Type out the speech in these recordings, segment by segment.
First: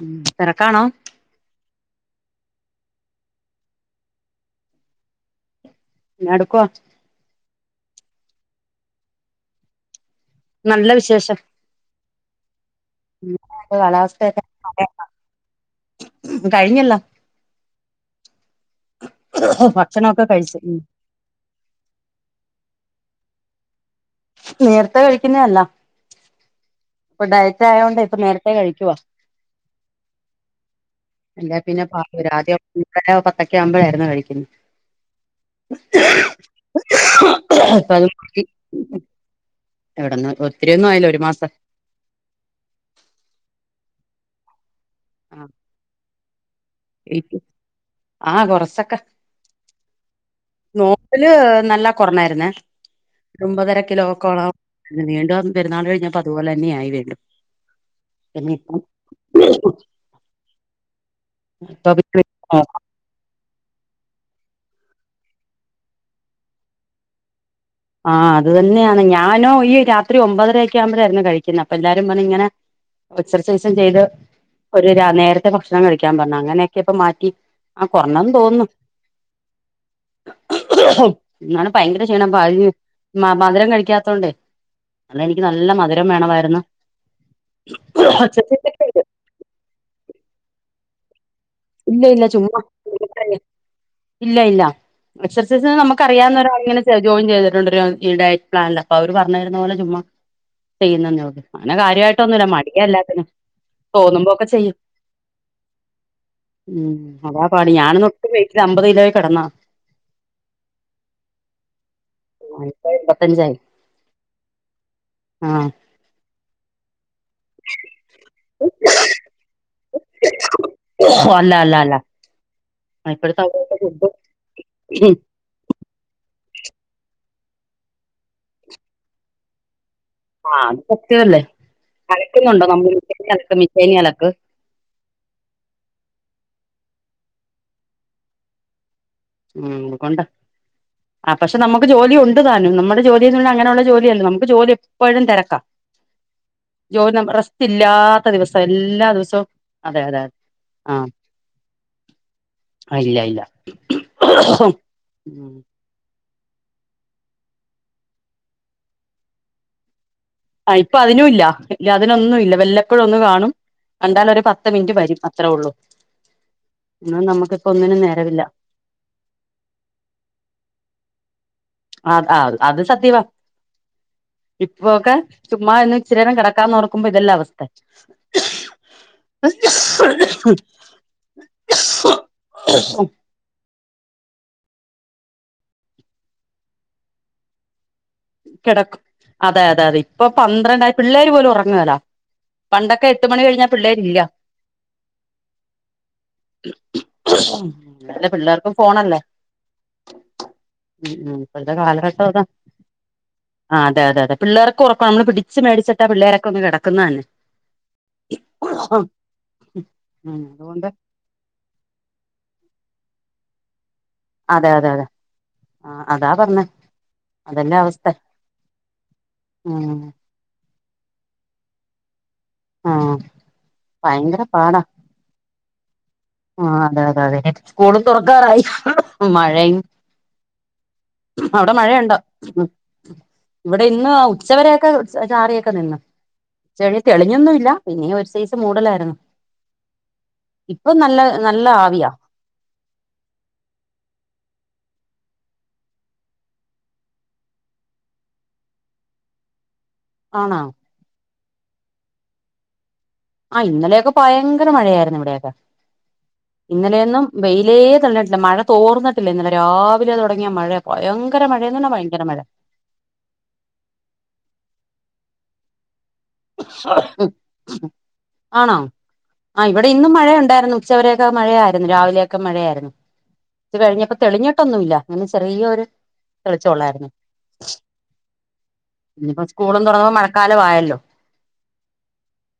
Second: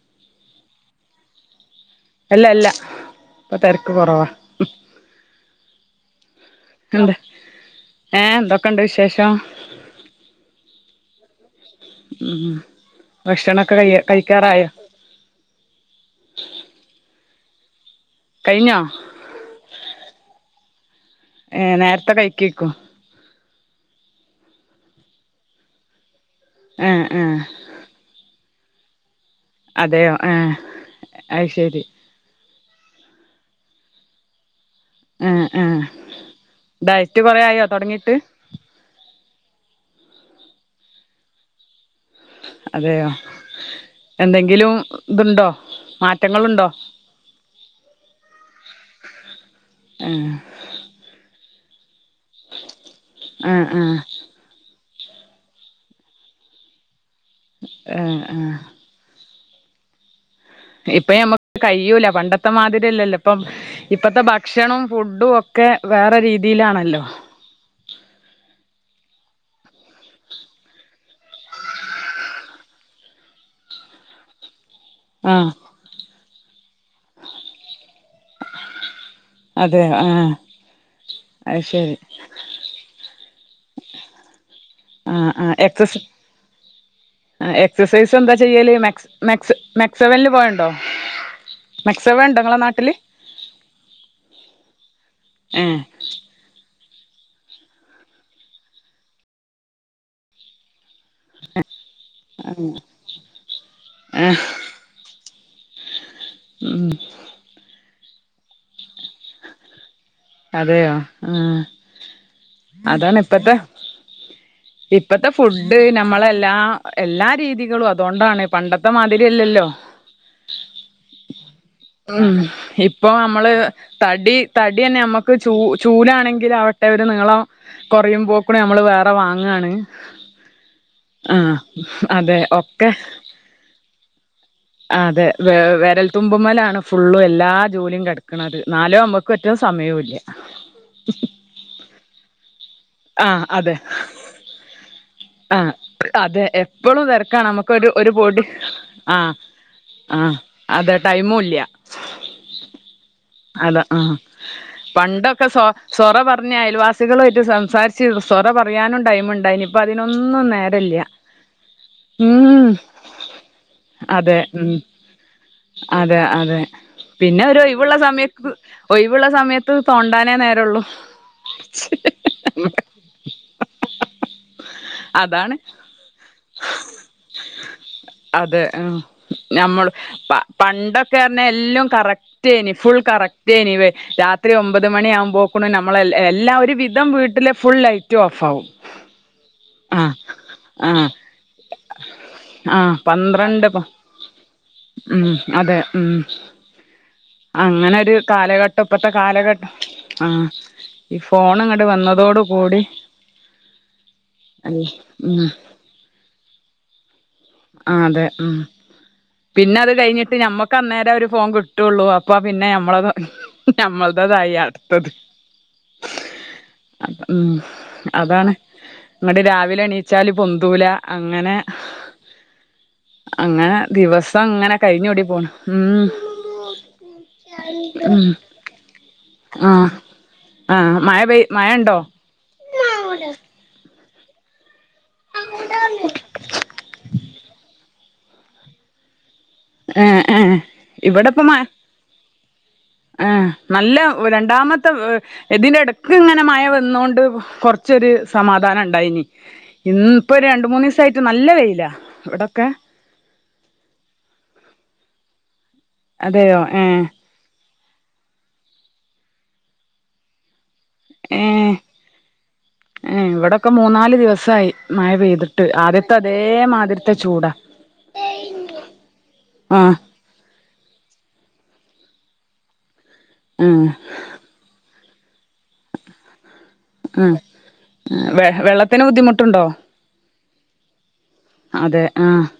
ഉം തെരക്കാണോ. അല്ല അല്ല ഇപ്പൊ തെരക്ക് കൊറവാ. എന്നാ എടുക്കുവാ. ഉണ്ട് ഏഹ് എന്തൊക്ക്‌ണ്ട് വിശേഷം. നല്ല വിശേഷം. ഉം ഭക്ഷണൊക്കെ കഴ കഴിക്കാറായോ. ആഹ് കഴിഞ്ഞല്ലോ. കഴിഞ്ഞോ. ഓഹ് ഭക്ഷണൊക്കെ കഴിച്ച് ഉം. ഏഹ് നേരത്തെ കഴിക്കയ്ക്കും. നേരത്തെ കഴിക്കുന്നേ അല്ല. ഏ ഏ ഇപ്പൊ ഡയറ്റ് ആയോണ്ട് ഇപ്പ നേരത്തേ കഴിക്കുവാ. അതെയോ ഏഹ് അത് ശരി. ഒരു ആദ്യം ഒൻപതോ പത്തക്കെ ആവുമ്പഴായിയിരുന്നു കഴിക്കുന്നത്. ആഹ് ആഹ് ഡയറ്റ് കൊറേ ആയോ ഇപ്പ അത് തൊടങ്ങിയിട്ട്. മാറ്റി എവിടന്ന് ഒത്തിരിയന്നും ആയില്ല ഒരു മാസം. അതെയോ എന്തെങ്കിലും ഇതുണ്ടോ മാറ്റങ്ങളുണ്ടോ. ആഹ് കൊറച്ചൊക്കെ. ഉം നോബ് ല് നല്ല കൊറഞായിരുന്നേ ഏ ഒമ്പതര ഏ കിലോക്കോളം. വീണ്ടും പെരുന്നാൾ കഴിഞ്ഞപ്പ അതുപോലെ തന്നെയായി വീണ്ടും ഏ ഏ എനിയിപ്പം [unintelligible] ഇപ്പം നമ്മക്ക് കഴൂല പണ്ടത്തെ മാതിരില്ലല്ലോ ഇ പ്പം ഇപ്പത്തെ ഭക്ഷണവും ഫുഡും ഒക്കെ വേറെ രീതിയിലാണല്ലോ. ആഹ് അത് തന്നെയാണ് ഞാനോ ഈ രാത്രി ഒമ്പതര യക്കെ ആവുമ്പോഴായിരുന്നു കഴിക്കുന്നേ അപ്പൊ എല്ലാരും പറഞ്ഞു ഇങ്ങനെ എക്സസൈസും ചെയ്ത് ഒരു രാ ആ നേരത്തെ ഭക്ഷണം കഴിക്കാൻ പറഞ്ഞു അങ്ങനെയൊക്കെ ഇപ്പം മാറ്റി ആ കൊറഞ്ഞന്ന് തോന്നുന്നു. അതെ ആഹ് അത് ന്നാൾ ശരി ഭയങ്കര ക്ഷീണം [unintelligible] മ മധുരം കഴിക്കാത്തോണ്ടേ അന്ന് ആഹ് എനിക്ക് ആഹ് നല്ല എക്സസ്‌ മധുരം വേണമായിരുന്നു എക്സസൈസ് എന്താ ചെയ്യല് മെക്സെ മെക്സ്‌ മെക്സവൻല് പോവലുണ്ടോ ഇല്ല ഇല്ല മെക്സവൻ ണ്ടോ ങ്ങളെ ചുമ്മാ നാട്ടില്. ഇല്ല ഇല്ല എക്സസൈസ് ഏഹ് നമുക്ക് അറിയാവുന്നരു [unintelligible] ജോയിൻ ചെയ്തിട്ടുണ്ട് ഈ ഡയറ്റ് പ്ലാനില് അപ്പ അവര് പറഞ്ഞു തരുന്ന പോലെ ചുമ്മ ചെയ്യുന്നന്നേള്ളു. അങ്ങനെ കാര്യായിട്ടൊന്നുല്ല മടിയാ എല്ലാത്തിനും ഏഹ് തോന്നുമ്പോക്കെ ചെയ്യും. ഉം അതാ പാട് ഞാനൊന്നും ഒറ്റ വൈട്ടില് അമ്പത് കിലോയില് കെടന്നാ. അതേയോ ആഹ് ഇപ്പ അതാണ് ഇപ്പത്തെ എമ്പത്തഞ്ചായി ഇപ്പത്തെ ആഹ് ഫുഡ് നമ്മളെ എല്ലാ എല്ലാ രീതികളും അതുകൊണ്ടാണ് പണ്ടത്തെ മാതിരിയല്ലല്ലോ ഓ അല്ല അല്ല അല്ല ഉം ഇപ്പൊ ഇപ്പോഴത്തെ നമ്മള് അവിടുത്തെ ഫുഡ് തടി തടി തന്നെ നമ്മക്ക് ചൂ ചൂലാണെങ്കിൽ ആവട്ടെ ഒര് നീളം കൊറയും പോക്കൂ ന് നമ്മള് വേറെ വാങ്ങാണ് ആഹ് അത് സത്യമല്ലെ ആഹ് അതെ അലക്കുന്നുണ്ടോ ഒക്കെ നമ്മള് മേ അലക്ക് മിഷേനി അലക്ക് അതെ വിരൽത്തുമ്പുമ്മേലാണ് ഫുള്ളും എല്ലാ ജോലിയും കിടക്കണത് ന്നാലും മമക്ക് ഒറ്റും ഉം സമയവും ഇല്ല അതുകൊണ്ടാ ആഹ് പക്ഷെ നമുക്ക് ജോലി ഉണ്ട് താനും നമ്മുടെ ആഹ് ജോലീന്നുള്ള അതെ അങ്ങനെയുള്ള ജോലിയല്ല നമുക്ക് ജോലി എപ്പോഴും തിരക്കാ ആഹ് അതെ എപ്പഴും ജോലി തിരക്കാണ് റെസ്റ്റ് നമുക്കൊരു ഒരു ഇല്ലാത്ത പൊടി ദിവസം എല്ലാ ആഹ് ദിവസവും അതെ അതെ ആഹ് അതെ ആഹ് ടൈമും ഇല്ല ഇല്ല ഇല്ല അതാ ആഹ് പണ്ടൊക്കെ ഉം സൊ സൊറ പറഞ്ഞ് ആയൽവാസികളുമായിട്ട് സം സംസാരിച്ചിരുന്ന് സൊറ പറയാനും ടൈമുണ്ടായിനി ഇപ്പം അതിനൊന്നും നേ ആഹ് ഇപ്പൊ അതിനും ഇല്ല ഇല്ല അതിനൊന്നുമില്ല വെല്ലപ്പൊഴും ഒന്ന് കാണും കണ്ടാൽ അതെ ഒരു പത്ത് ഉം മിനിറ്റ് വരും അത്രേ ഉള്ളൂ അതെ അതെ ഇന്നും പിന്നെ ഒരു നമുക്കിപ്പോ ഒഴിവുള്ള ഒന്നിനും നേരമില്ല സമയത്ത് ഒഴിവുള്ള സമയത്ത് തോണ്ടാനേ നേരമുള്ളൂ ആഹ് ആഹ് അത് സത്യവാ ഇപ്പൊ ഒക്കെ അതാണ് ചുമ്മാ ഒന്ന് ഇച്ചിരിനേരം കിടക്കാന്ന് ഓർക്കുമ്പോ ഇതല്ലേ അവസ്ഥ നമ്മള് പണ്ടൊക്കെന്ന് പറഞ്ഞാൽ എല്ലാം കറക്റ്റായിനി ഫുൾ കറ എനിവേ രാത്രി ഒമ്പത് മണി ക്ടായിനി രാത്രി ഒൻപത് മണി ആകുമ്പോക്കണ് നമ്മള് എല്ലാം ഒരു വിധം വീട്ടിലെ ഫുൾ ലൈ റ്റും ഓഫാവും കിടക്കും അതെ അതെ അതെ ആഹ് ഇപ്പം പന്ത്രണ്ടായി ആഹ് പിള്ളേര് പോലും ഉറങ്ങുകേല ആഹ് പണ്ടൊക്കെ എട്ട് മണി പന്ത്രണ്ട് കഴിഞ്ഞാൽ പ പിള്ളേരില്ല ഉം അതെ ഉം അങ്ങനൊരു അല്ല പിള്ളേർക്കും കാലഘട്ടം ഇപ്പത്തെ ഫോണല്ലേ കാലഘട്ടം ആഹ് ഉം ഈ ഉം ഫോൺ ഇപ്പോഴത്തെ ഇങ്ങട്ട് വന്നതോടു കൂടി ആഹ് അതെ അതെ അതെ അൽ പിള്ളേർക്ക് ഉറക്കം നമ്മള് ഉം പിടിച്ച് മേടിച്ചിട്ടാ പിള്ളേരൊക്കെ ഒന്ന് കിടക്കുന്ന തന്നെ ആഹ് അതെ ഉം പിന്നെ അത് കഴിഞ്ഞിട്ട് ഉം ഞമ്മക്ക് അതുകൊണ്ട് അന്നേരം ഒരു ഫോൺ കി ട്ടൂള്ളൂ അപ്പം പിന്നെ ഞമ്മള് ഞമ്മളതായി അതെ അതെ അതെ അടുത്തത് ആ അതാ പറഞ്ഞെ ഉം അതല്ലേ അവസ്ഥ അതാണ് എന്നിട്ട് രാവിലെ ഉം എണീച്ചാലും പൊന്തൂല അങ്ങനെ ആ അങ്ങനെ ഭയങ്കര ദിവസം അങ്ങനെ കഴിഞ്ഞ് കൂടി പോണ് ഉം ആഹ് അതെ അതെ അതെ സ്കൂളും ഉം തുറക്കാറായി മഴയും ആഹ് ആഹ് മഴ പെയ് മഴ അവിടെ ഇണ്ടോ മഴയുണ്ടോ ഇവിടെ ഇന്ന് ഉച്ച വരയൊക്കെ ചാറിയൊക്കെ നിന്ന് പക്ഷേ ഇന്ന് തെളിഞ്ഞൊന്നും ഇല്ല പിന്നെ ഈ ഒരു സൈസ് മൂടലായിരുന്നു ഏഹ് ഏഹ് ഇപ്പൊ നല്ല ഇവിടിപ്പം മ നല്ല ആവിയാ നല്ല രണ്ടാമത്ത് ഏഹ് ഇതിന്റെ ഇടക്ക് ഇങ്ങനെ മയ വന്നോണ്ട് കൊറച്ചൊരു സമാധാനം ഉണ്ടായിനി ഇന്ന് ഇപ്പോ ഒരു ആണോ രണ്ട് മൂന്ന് ദിവസായിട്ട് നല്ല വെയിലാ ഇവിടൊക്കെ ആഹ് ഇന്നലെയൊക്കെ ഭയങ്കര മഴയായിരുന്നു ഇവിടെയൊക്കെ അതെയോ ഏഹ് ഇന്നലെയൊന്നും വെയിലേ തെളിഞ്ഞിട്ടില്ല മഴ തോർന്നിട്ടില്ല ഇന്നലെ രാവിലേ തുടങ്ങിയ മഴ ഭയങ്കര മഴയെന്ന് പറഞ്ഞാ ഭയങ്കര മഴ ഏഹ് ഇവിടൊക്കെ മൂന്ന് നാല് ദിവസായി മഴ പെയ്തിട്ട് ആദ്യ ആണോ ആഹ് ഇവിടെ ഇന്നും മഴ ഉണ്ടായിരുന്നു ഉച്ചവരെയൊക്കെ മഴയായിരുന്നു രാവിലെയൊക്കെ മഴയായിരുന്നു ഉച്ച ആഹ് കഴിഞ്ഞപ്പം തെളിഞ്ഞിട്ടൊന്നുവില്ല അങ്ങനെ ചെറിയൊരു തെളിച്ചം ഉള്ളായിരുന്നു ആഹ് വെ വെള്ളത്തിന് ഇനിയിപ്പോ ബുദ്ധിമുട്ടുണ്ടോ സ്കൂളും തുടങ്ങുമ്പം മഴക്കാലവായല്ലോ അതെ ആഹ്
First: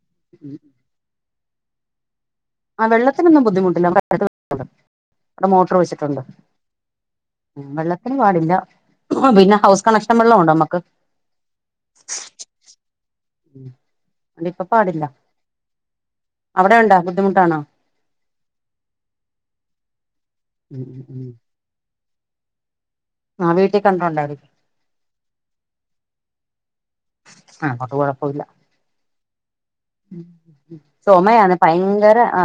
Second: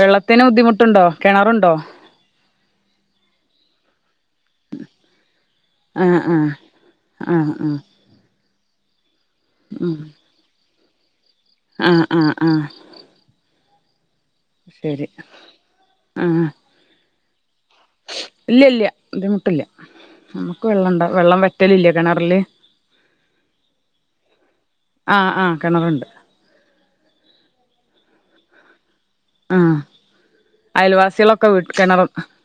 വെള്ളത്തിന് ബുദ്ധിമുട്ടുണ്ടോ കിണറുണ്ടോ ആ വെള്ളത്തിനൊന്നും ബുദ്ധിമുട്ടില്ല അവിടെ കുഴൽ ഉണ്ട് അവിടെ മോട്ടർ ആഹ് വെച്ചിട്ടുണ്ട്. ആഹ് ആഹ് വെള്ളത്തിന് പാടില്ല പിന്നെ ഹൗസ് കണക്ഷൻ വെള്ളമുണ്ട് നമുക്ക് ആഹ് ആഹ് ആഹ് അത് കൊണ്ട് ഇപ്പ പാടില്ല ശരി അവിടെയുണ്ടോ ബുദ്ധിമുട്ടാണോ ഇല്ലില്ല ബുദ്ധിമുട്ടില്ല നമ്മുക്ക് വെള്ളം ഉണ്ട് വെള്ളം വറ്റലില്ല കെണറില് ആഹ് വീട്ടിൽ കിണർ ഉണ്ടായിരിക്കും ആഹ് ആഹ് കെണറുണ്ട് ആഹ് നമ്മക്ക് കൊഴപ്പമില്ല ആഹ് ഉം അയൽവാസികളൊക്കെ ചൊമയാണ് വീ കിണർ ഭയങ്കര അ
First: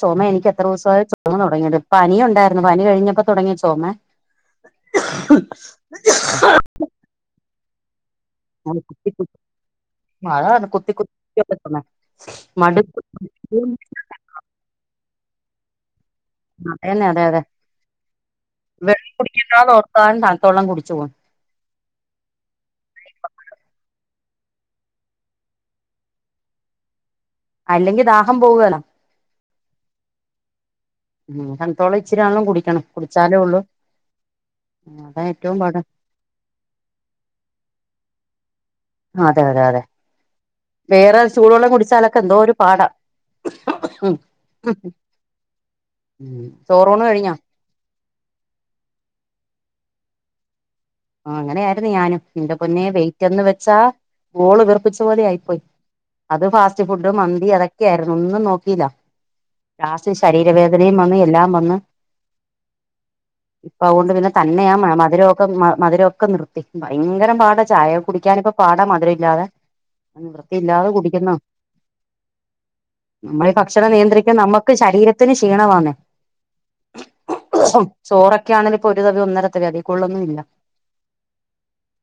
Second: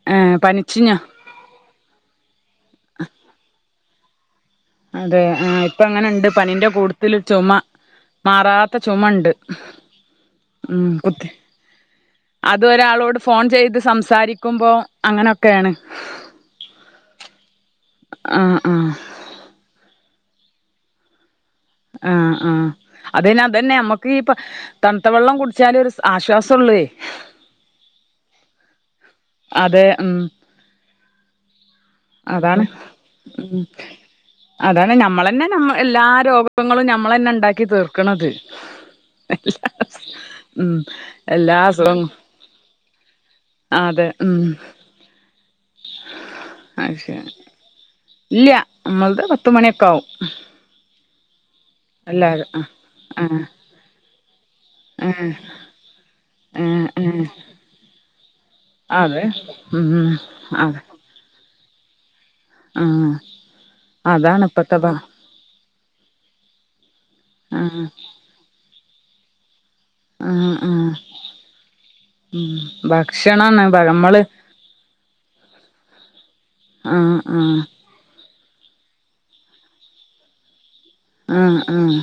ചൊമ ഏഹ് എനിക്ക് എത്ര പനിച്ചിഞ്ഞോ ദിവസവായോ ചൊ മ തൊടങ്ങിയട്ട് പനിയുണ്ടായിരുന്നു പനി കഴിഞ്ഞപ്പോ തൊടങ്ങിയ ചോമയാ അതെ ആ ഇപ്പ അങ്ങനൊണ്ട് പനീന്റെ കൂടത്തിൽ ചൊമ മാറാത്ത കുത്തി ചൊമയുണ്ട്. കുത്തി അതാണ് ഉം കുത്തി ഓക്കേ കുത്തിയുള്ള ചുമ അത് മടുപ്പ് ഒരാളോട് ഫോൺ ചെയ്ത് സംസാരി ക്കുമ്പോ അങ്ങനൊക്കേണ്. അതെന്നെ അതെയതെ. ആഹ് ആഹ് കുടിക്കില്ലാ നോർത്താൽ തണ്ത്തള്ളം കുടിച്ച് പോവും. ആഹ് ആഹ് അതിനതന്നെ നമ്മുക്കീ പ തണ്ത്ത വെള്ളം കുടിച്ചാലൊരു ആശ്വാസംള്ളേ അല്ലെങ്കി ദാഹം പോവാണ് അതെ ഉം ഉ തണ്ത്തവെള്ളം ഇച്ചിരിആണേലും അതാണ് കുടിക്കണം കുടിച്ചാലേള്ളൂ ഉം അതാണ് ഞമ്മളെന്നെ നമ്മ എല്ലാ രോഗങ്ങളും ഞമ്മളെന്നെണ്ടാക്കി തീർക്ക്ണത് അതെ യതെ എല്ലാ യതെ ഉം വേറെ എല്ലാ ചൂടുവെള്ളം കുടിച്ചാലൊക്കെ എന്തോരു പാടാ ആഹ് അതെ ഉം ഉം അത് ചോറൂണ് ശരി കഴിഞ്ഞോ? ഇല്ല നമ്മളത് പത്തുമണിയൊക്കാവും. അങ്ങനെയായിരുന്നു ഞാനും ന്റെ പൊന്നെ ആ വെയിറ്റെന്ന് വെച്ചാ വോള്ക്ർ സ് ആ ആ പോലെ ആയി പോയി അത് ആ ഫാസ്റ്റ് ഫുഡ് മന്തി ആ അതൊക്കെയിരുന്നു ഒന്നും നോക്കിയില്ല. അതെ ഉം ലാസ്റ്റ് ശരീര അതെ വേദനയും വന്ന് എല്ലാം വന്ന് ആ ഇപ്പ അതോണ്ട് തന്നെ അതാണ് തന്നെയ ഇപ്പത്തെ ബ മധുരവും പ്പോ മധുരൊക്കെ നിർത്തി ഭയങ്കര പാടാ ആ ചായ കുടിക്കാനിപ്പ പാടാ മധുരല്ലാതെ ആ ആ ഉം വൃത്തില്ലാതെ കുടിക്കുന്നാ നമ്മള് ഭക്ഷണാണ് ഭക്ഷണം നമ്മള് നിയന്ത്രിക്ക് നമ്മുക്ക് ശരീരത്തിന് ക്ഷീണമാന്നേ ആഹ് ആഹ് ചോറൊക്കെ ആണേല് പ്പോ ഒരു തവി ഒന്നരത്തവി അ തിൽകൂട്തലൊന്നുല്ല. ആഹ് ആഹ്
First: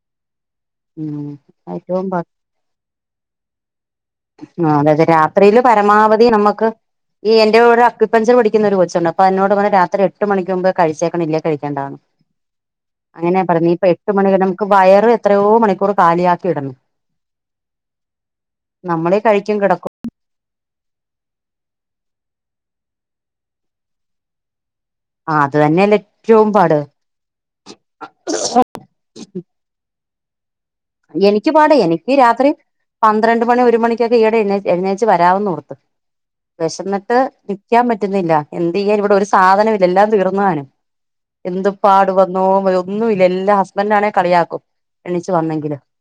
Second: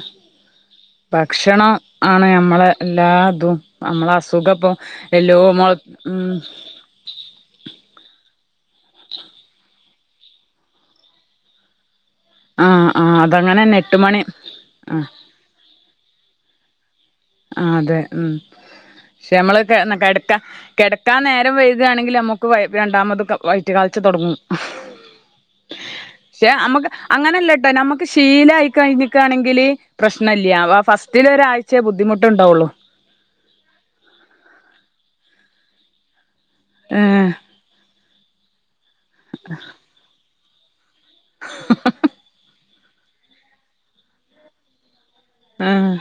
ഉം ഭക്ഷണം ഏറ്റവും ആ ആണ് നമ്മളെ എല്ലാതും നമ്മളെ അസുഖപ്പോ രാത്രീല് പരമാവധി നമ്മക്ക് ഈ എന്റെകൂട് അക്യപ്പൻഞ്ചർ പഠിക്കുന്ന ഒരു കൊച്ചുണ്ട് അപ്പോ അയെന്നോട് പറ രാത്രി എട്ട് മണിക്ക് മുമ്പേ കഴിച്ചേക്കണം ഇല്ലേ കഴിക്കേണ്ടാന്ന് [inaudible] ആഹ് ആഹ് അതാണ്. പറ നീപ്പോ എട്ട് മണിക്കെന്നെ നമുക്ക് വയറ് എത്രയോ മണിക്കൂർ കാലിയാക്കിടണം ആഹ് അതെ ഉം ക്ഷെ കഴിക്കും നമ്മള് കിടക്കും കെടക്ക കെടക്കാൻ നേരം വൈകയാണെങ്കിൽ നമുക്ക് രണ്ടാമത് വൈറ്റ് കാള്ച്ച തൊടങ്ങും. ആഹ് അത് തന്നെയല്ലെറ്റവും പാട് അങ്ങനെല്ലട്ടോ നമുക്ക് ശീലായി കഴിഞ്ഞ്ക്കാണെങ്കില് പ്രശ്നല്ല വ എനിക്ക് പാട് ഫസ്റ്റിലൊരാഴ്ചേ എനിക്ക് ബുദ്ധിമു രാത്രി പന്ത്രണ്ട് മണി ഒരു മണിക്കൊക്കെ ഈയിടെ എഴേച്ചു വരമെന്ന് കൊർത്തത്ത് വിശന്നിട്ട് ഏഹ് നിൽക്കാൻ പറ്റുന്നില്ല എന്ത് ചെയ്യാൻ ഇവിടെ ഒരു സാധനം ഇല്ല എല്ലാം തീർന്നുവാനും എന്ത് പാട് വന്നോ ഒന്നുമല്ല എല്ലാ ഹസ്ബൻറ് ആണേ കളിയാക്കും എണ്ണച്ച് വന്നെങ്കിലും ആഹ്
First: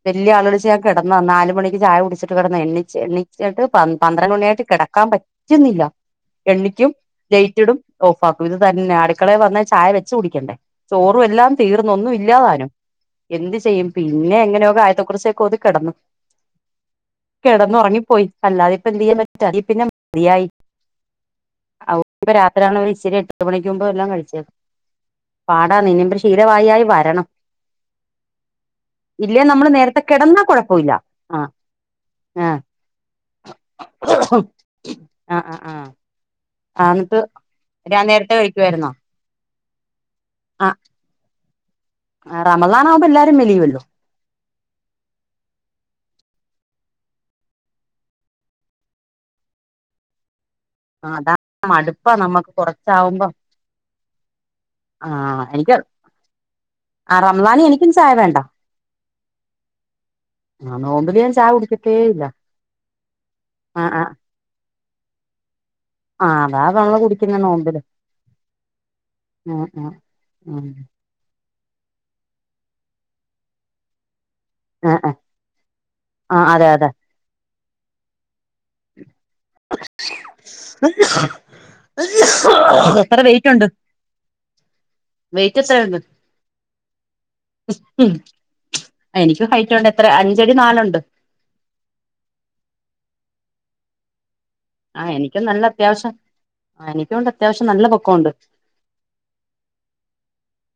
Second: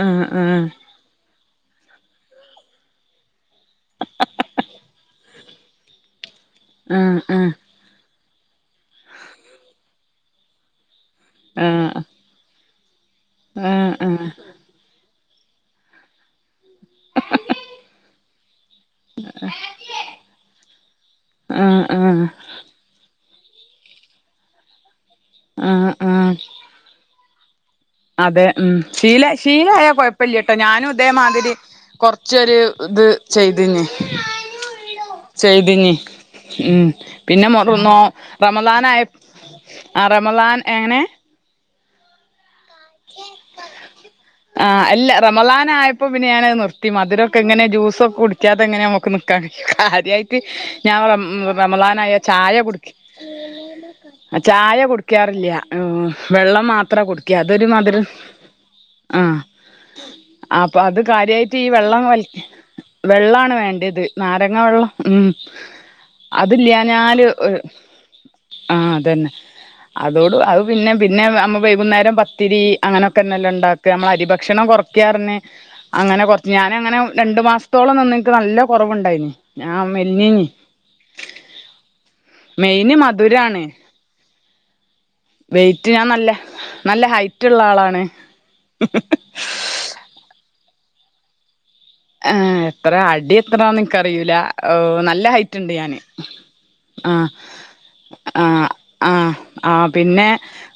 ആഹ് വെല്ലി ആഹ് ആളോളിച്ച ആ കിടന്ന നാല് മണിക്ക് ചായ കുടിച്ചട്ട് കിടന്ന എണിച്ച് എണിച്ചിട്ട് പത്ര മണിയായി് കിടാൻറ്റും ചുന്നില്ല എണ്ണിക്കും ആഹ് ലൈറ്റടും ഓഫ് ആക്കും ഇത് തന്നെ അടുക്കളെ വന്ന ചായ വെച്ച് കുടിക്കണ്ടേ ചോറും എല്ലാം തീർന്നു ഒന്നും ഇല്ലാതാനും എന്ത് ആഹ് ചെയ്യും ആഹ് ആഹ് എങ്ങനെയെ ആയത്തെക്കുറിസിക്കെ ഓതി കെടന്നു കെടന്ന് ഉറങ്ങിപ്പോയി അല്ലാതെ ഇപ്പ എന്ത് ചെയ്യാൻ പറ്റ അല്ലെ പിന്നെ മതിയായി ആഹ് ആഹ് ആഹ് [unintelligible] എത്രാണ്ർ ഇച്ചിരി എട്ട് മണിക്ക്മ്പോ എല്ലാം കഴിച്ചത് പാടാ ആഹ് ഇനിപ്പോ ആഹ് ശീല വായി വരണം അതെ ഉം ശീല ഇല്ലേ നമ്മള് ശീലായ നേരത്തെ കൊഴപ്പല്ല കിടന്നാ ട്ടോ ഞാനും കുഴപ്പമില്ല ആ ഇതേമാതിരി കൊറച്ചൊരു ഇത് ചെയ്തീനി ആഹ് ആഹ് ആഹ് ഉം പിന്നെ മൊറൊ നേരത്തെ റമളാൻ കഴിക്കുവായിരുന്നോ ആയ ആ റമളാൻ എങ്ങനെ റമളാനാകുമ്പോ എല്ലാരും മെലിയല്ലോ ആഹ് അല്ല റമളാനായപ്പോ പിന്നെ ഞാൻ അത് നിർത്തി മധുരൊക്കെ എങ്ങനെ ജൂസക്കെ കുടിച്ചാതെ എങ്ങനെ നമുക്ക് ആദ്യായിട്ട് ഞാൻ ആഹ് അതാ റമളാൻ മടുപ്പാ ആയ നമ്മക്ക് ചായ കുടു കൊറച്ചാവുമ്പോ ചായ ആഹ് കുടിക്കാറില്ല വെള്ളം മാത്ര കുടിക്കാറ് അതിനെനിക്കും ചായ വേണ്ട. ആഹ് ആഹ് അപ്പൊ അത് നോമ്പില് ഞാൻ ചായ കാര്യയിട്ട് ഈ കുടിക്കത്തേ വെള്ളം വല ഇല്ല വെള്ളാണ് ആഹ് വേണ്ടത് ആഹ് നാരങ്ങ വെള്ളം ഉം ആഹ് അതാ അതില്ല നമ്മള് ഞാല് കുടിക്കുന്ന നോമ്പില് ആഹ് അതന്നെ ഉം ഉം അതോട് അത് ഉം പിന്നെ പിന്നെ നമ്മൾ വൈകുന്നേരം പത്തിരി അങ്ങനെയൊക്കെന്നെല്ലെ ഇണ്ടാക്ക നമ്മൾ അരിഭക്ഷണം ആഹ് ആഹ് കൊറയ്ക്കറിഞ്ഞ് അങ്ങനെ ആഹ് കൊറച്ച് അതെ അതെ ഞാാനങ്ങനെ രണ്ടു മാസത്തോളം നിന്ന്നിക്ക് നല്ല കൊറവ്ണ്ടായിന് ഞ മെലിഞ്ഞീനി മെയിന് എത്ര വെയിറ്റ് മധുരാണ് ഉണ്ട് വെയിറ്റ് വെയ്റ്റ് എത്രയുണ്ട് ഞാൻ നല്ല നല്ല ഹൈറ്റ്ള്ള ആളാണ് ഉം എനിക്ക് ഹൈറ്റുണ്ട് എത്ര അഞ്ചടി നാലുണ്ട് ആഹ് എത്ര അടി എത്രാ എനിക്കറിയൂല ആഹ് നല്ല എനിക്കും ഹൈറ്റ് ഇണ്ട് ഞാന് അത്യാവശ്യം എനിക്കുണ്ട് ആഹ് അത്യാവശ്യം നല്ല പൊക്കമുണ്ട് ആഹ് ആഹ് ആഹ് പിന്നെ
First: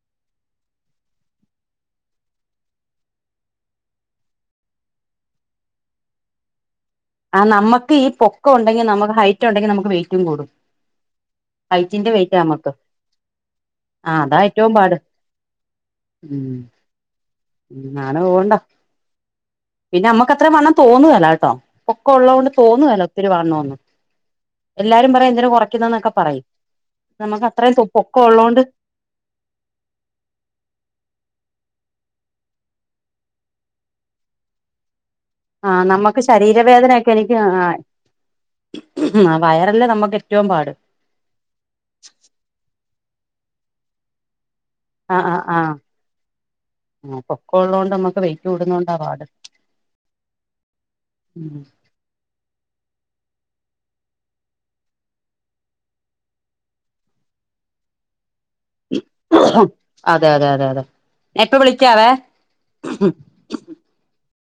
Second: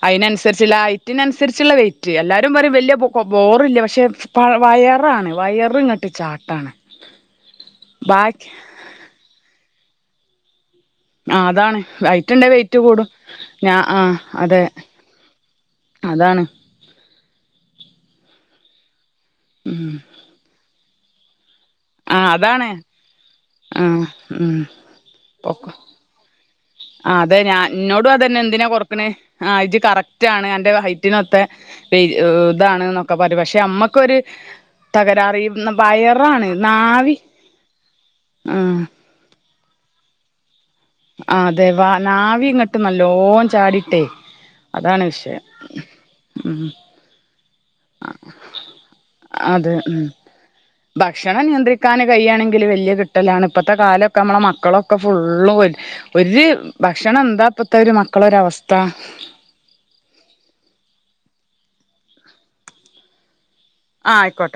അതിനനുസരിച്ചുള്ള ഹൈറ്റിനനുസരിച്ചുള്ള വെയിറ്റ് എല്ലാരും പറ വലിയ ബോറില്ല പക്ഷെ പ വയറാണ് വയറി ഇങ്ങട്ട് ചാട്ടാണ് ആഹ് നമുക്ക് ഈ ബാക്കി പൊക്ക ഇണ്ടെങ്കിൽ നമുക്ക് ഹൈറ്റ് ഇണ്ടെങ്കിൽ നമുക്ക് വെയിറ്റും കൂടും ആഹ് അതാണ് വൈറ്റ് ഹൈറ്റിന്റെ വെയിറ്റാ വെയിറ്റ്ണ്ടേൽ നമ്മക്ക് ഹൈറ്റ്കൂടും ഞാ ആഹ് അതാ അതെ ഏറ്റവും പാട് അതാണ് ഉം ഉ നാളെ പോവ്ണ്ടോ ഉം പിന്നെ നമ്മക്ക് അത്രയും വണ്ണം തോന്നുവല കേട്ടോ പോക്കെള്ളതത് ആഹ് കൊണ്ട് അതാണ് തോന്നുവല ഒത്തിരി വണ്ണമൊന്ന് ആഹ് ഉം എല്ലാരും പറയും എന്തിന പൊക്ക കുറയ്കുന്നൊക്കെ പറയും ആഹ് അതെ നമുക്ക് ഞാ അത്രയും ഇന്നോടും പൊക്കം അതന്നെ ഉള്ളോണ്ട് എന്തിനാ കൊറക്കണെ ആഹ് ഇജ്ജ് കറക്റ്റ് ആണ് അന്റെ ഹൈറ്റിനൊത്ത ഇതാണ് ന്നൊക്കെ പറയും പക്ഷെ അമ്മക്കൊരു തകരാറും ആഹ് നമ്മക്ക് ശരീരവേദനയൊക്കെ എനിക്ക് ആഹ് ആഹ് ഉം വയറല്ലേ നമുക്ക് ഏറ്റവും പാട് ആഹാ അതെ വ നാവി ഇങ്ങിട്ട് നല്ലോ ചാടിട്ടേ അതാണ് ആഹ് ആഹ് വിഷയം ഉം ആഹഹ് കൊള്ളോണ്ട് നമ്മുക്ക് വെയറ്റ് കൂടുന്നൊണ്ടാ പാട് അതെ ഉ കക്കാൻ കൈ്യയാണെങ്കിൽ വലിയ കിട്ടലാണ് ഇപ്പോഴത്തെ കാലമൊക്കെ നമ്മളുടെ മക്കളൊക്കെ ഫുള്ള് ഒരു ഭക്ഷണം എന്താപ്പത്ത ഒരു മക്കളൊര അവസ്ഥ അതെ അതെ അതെ അതെ ഇപ്പ വിളിക്കാവേ ആഹ് ആയിക്കോട്ടെ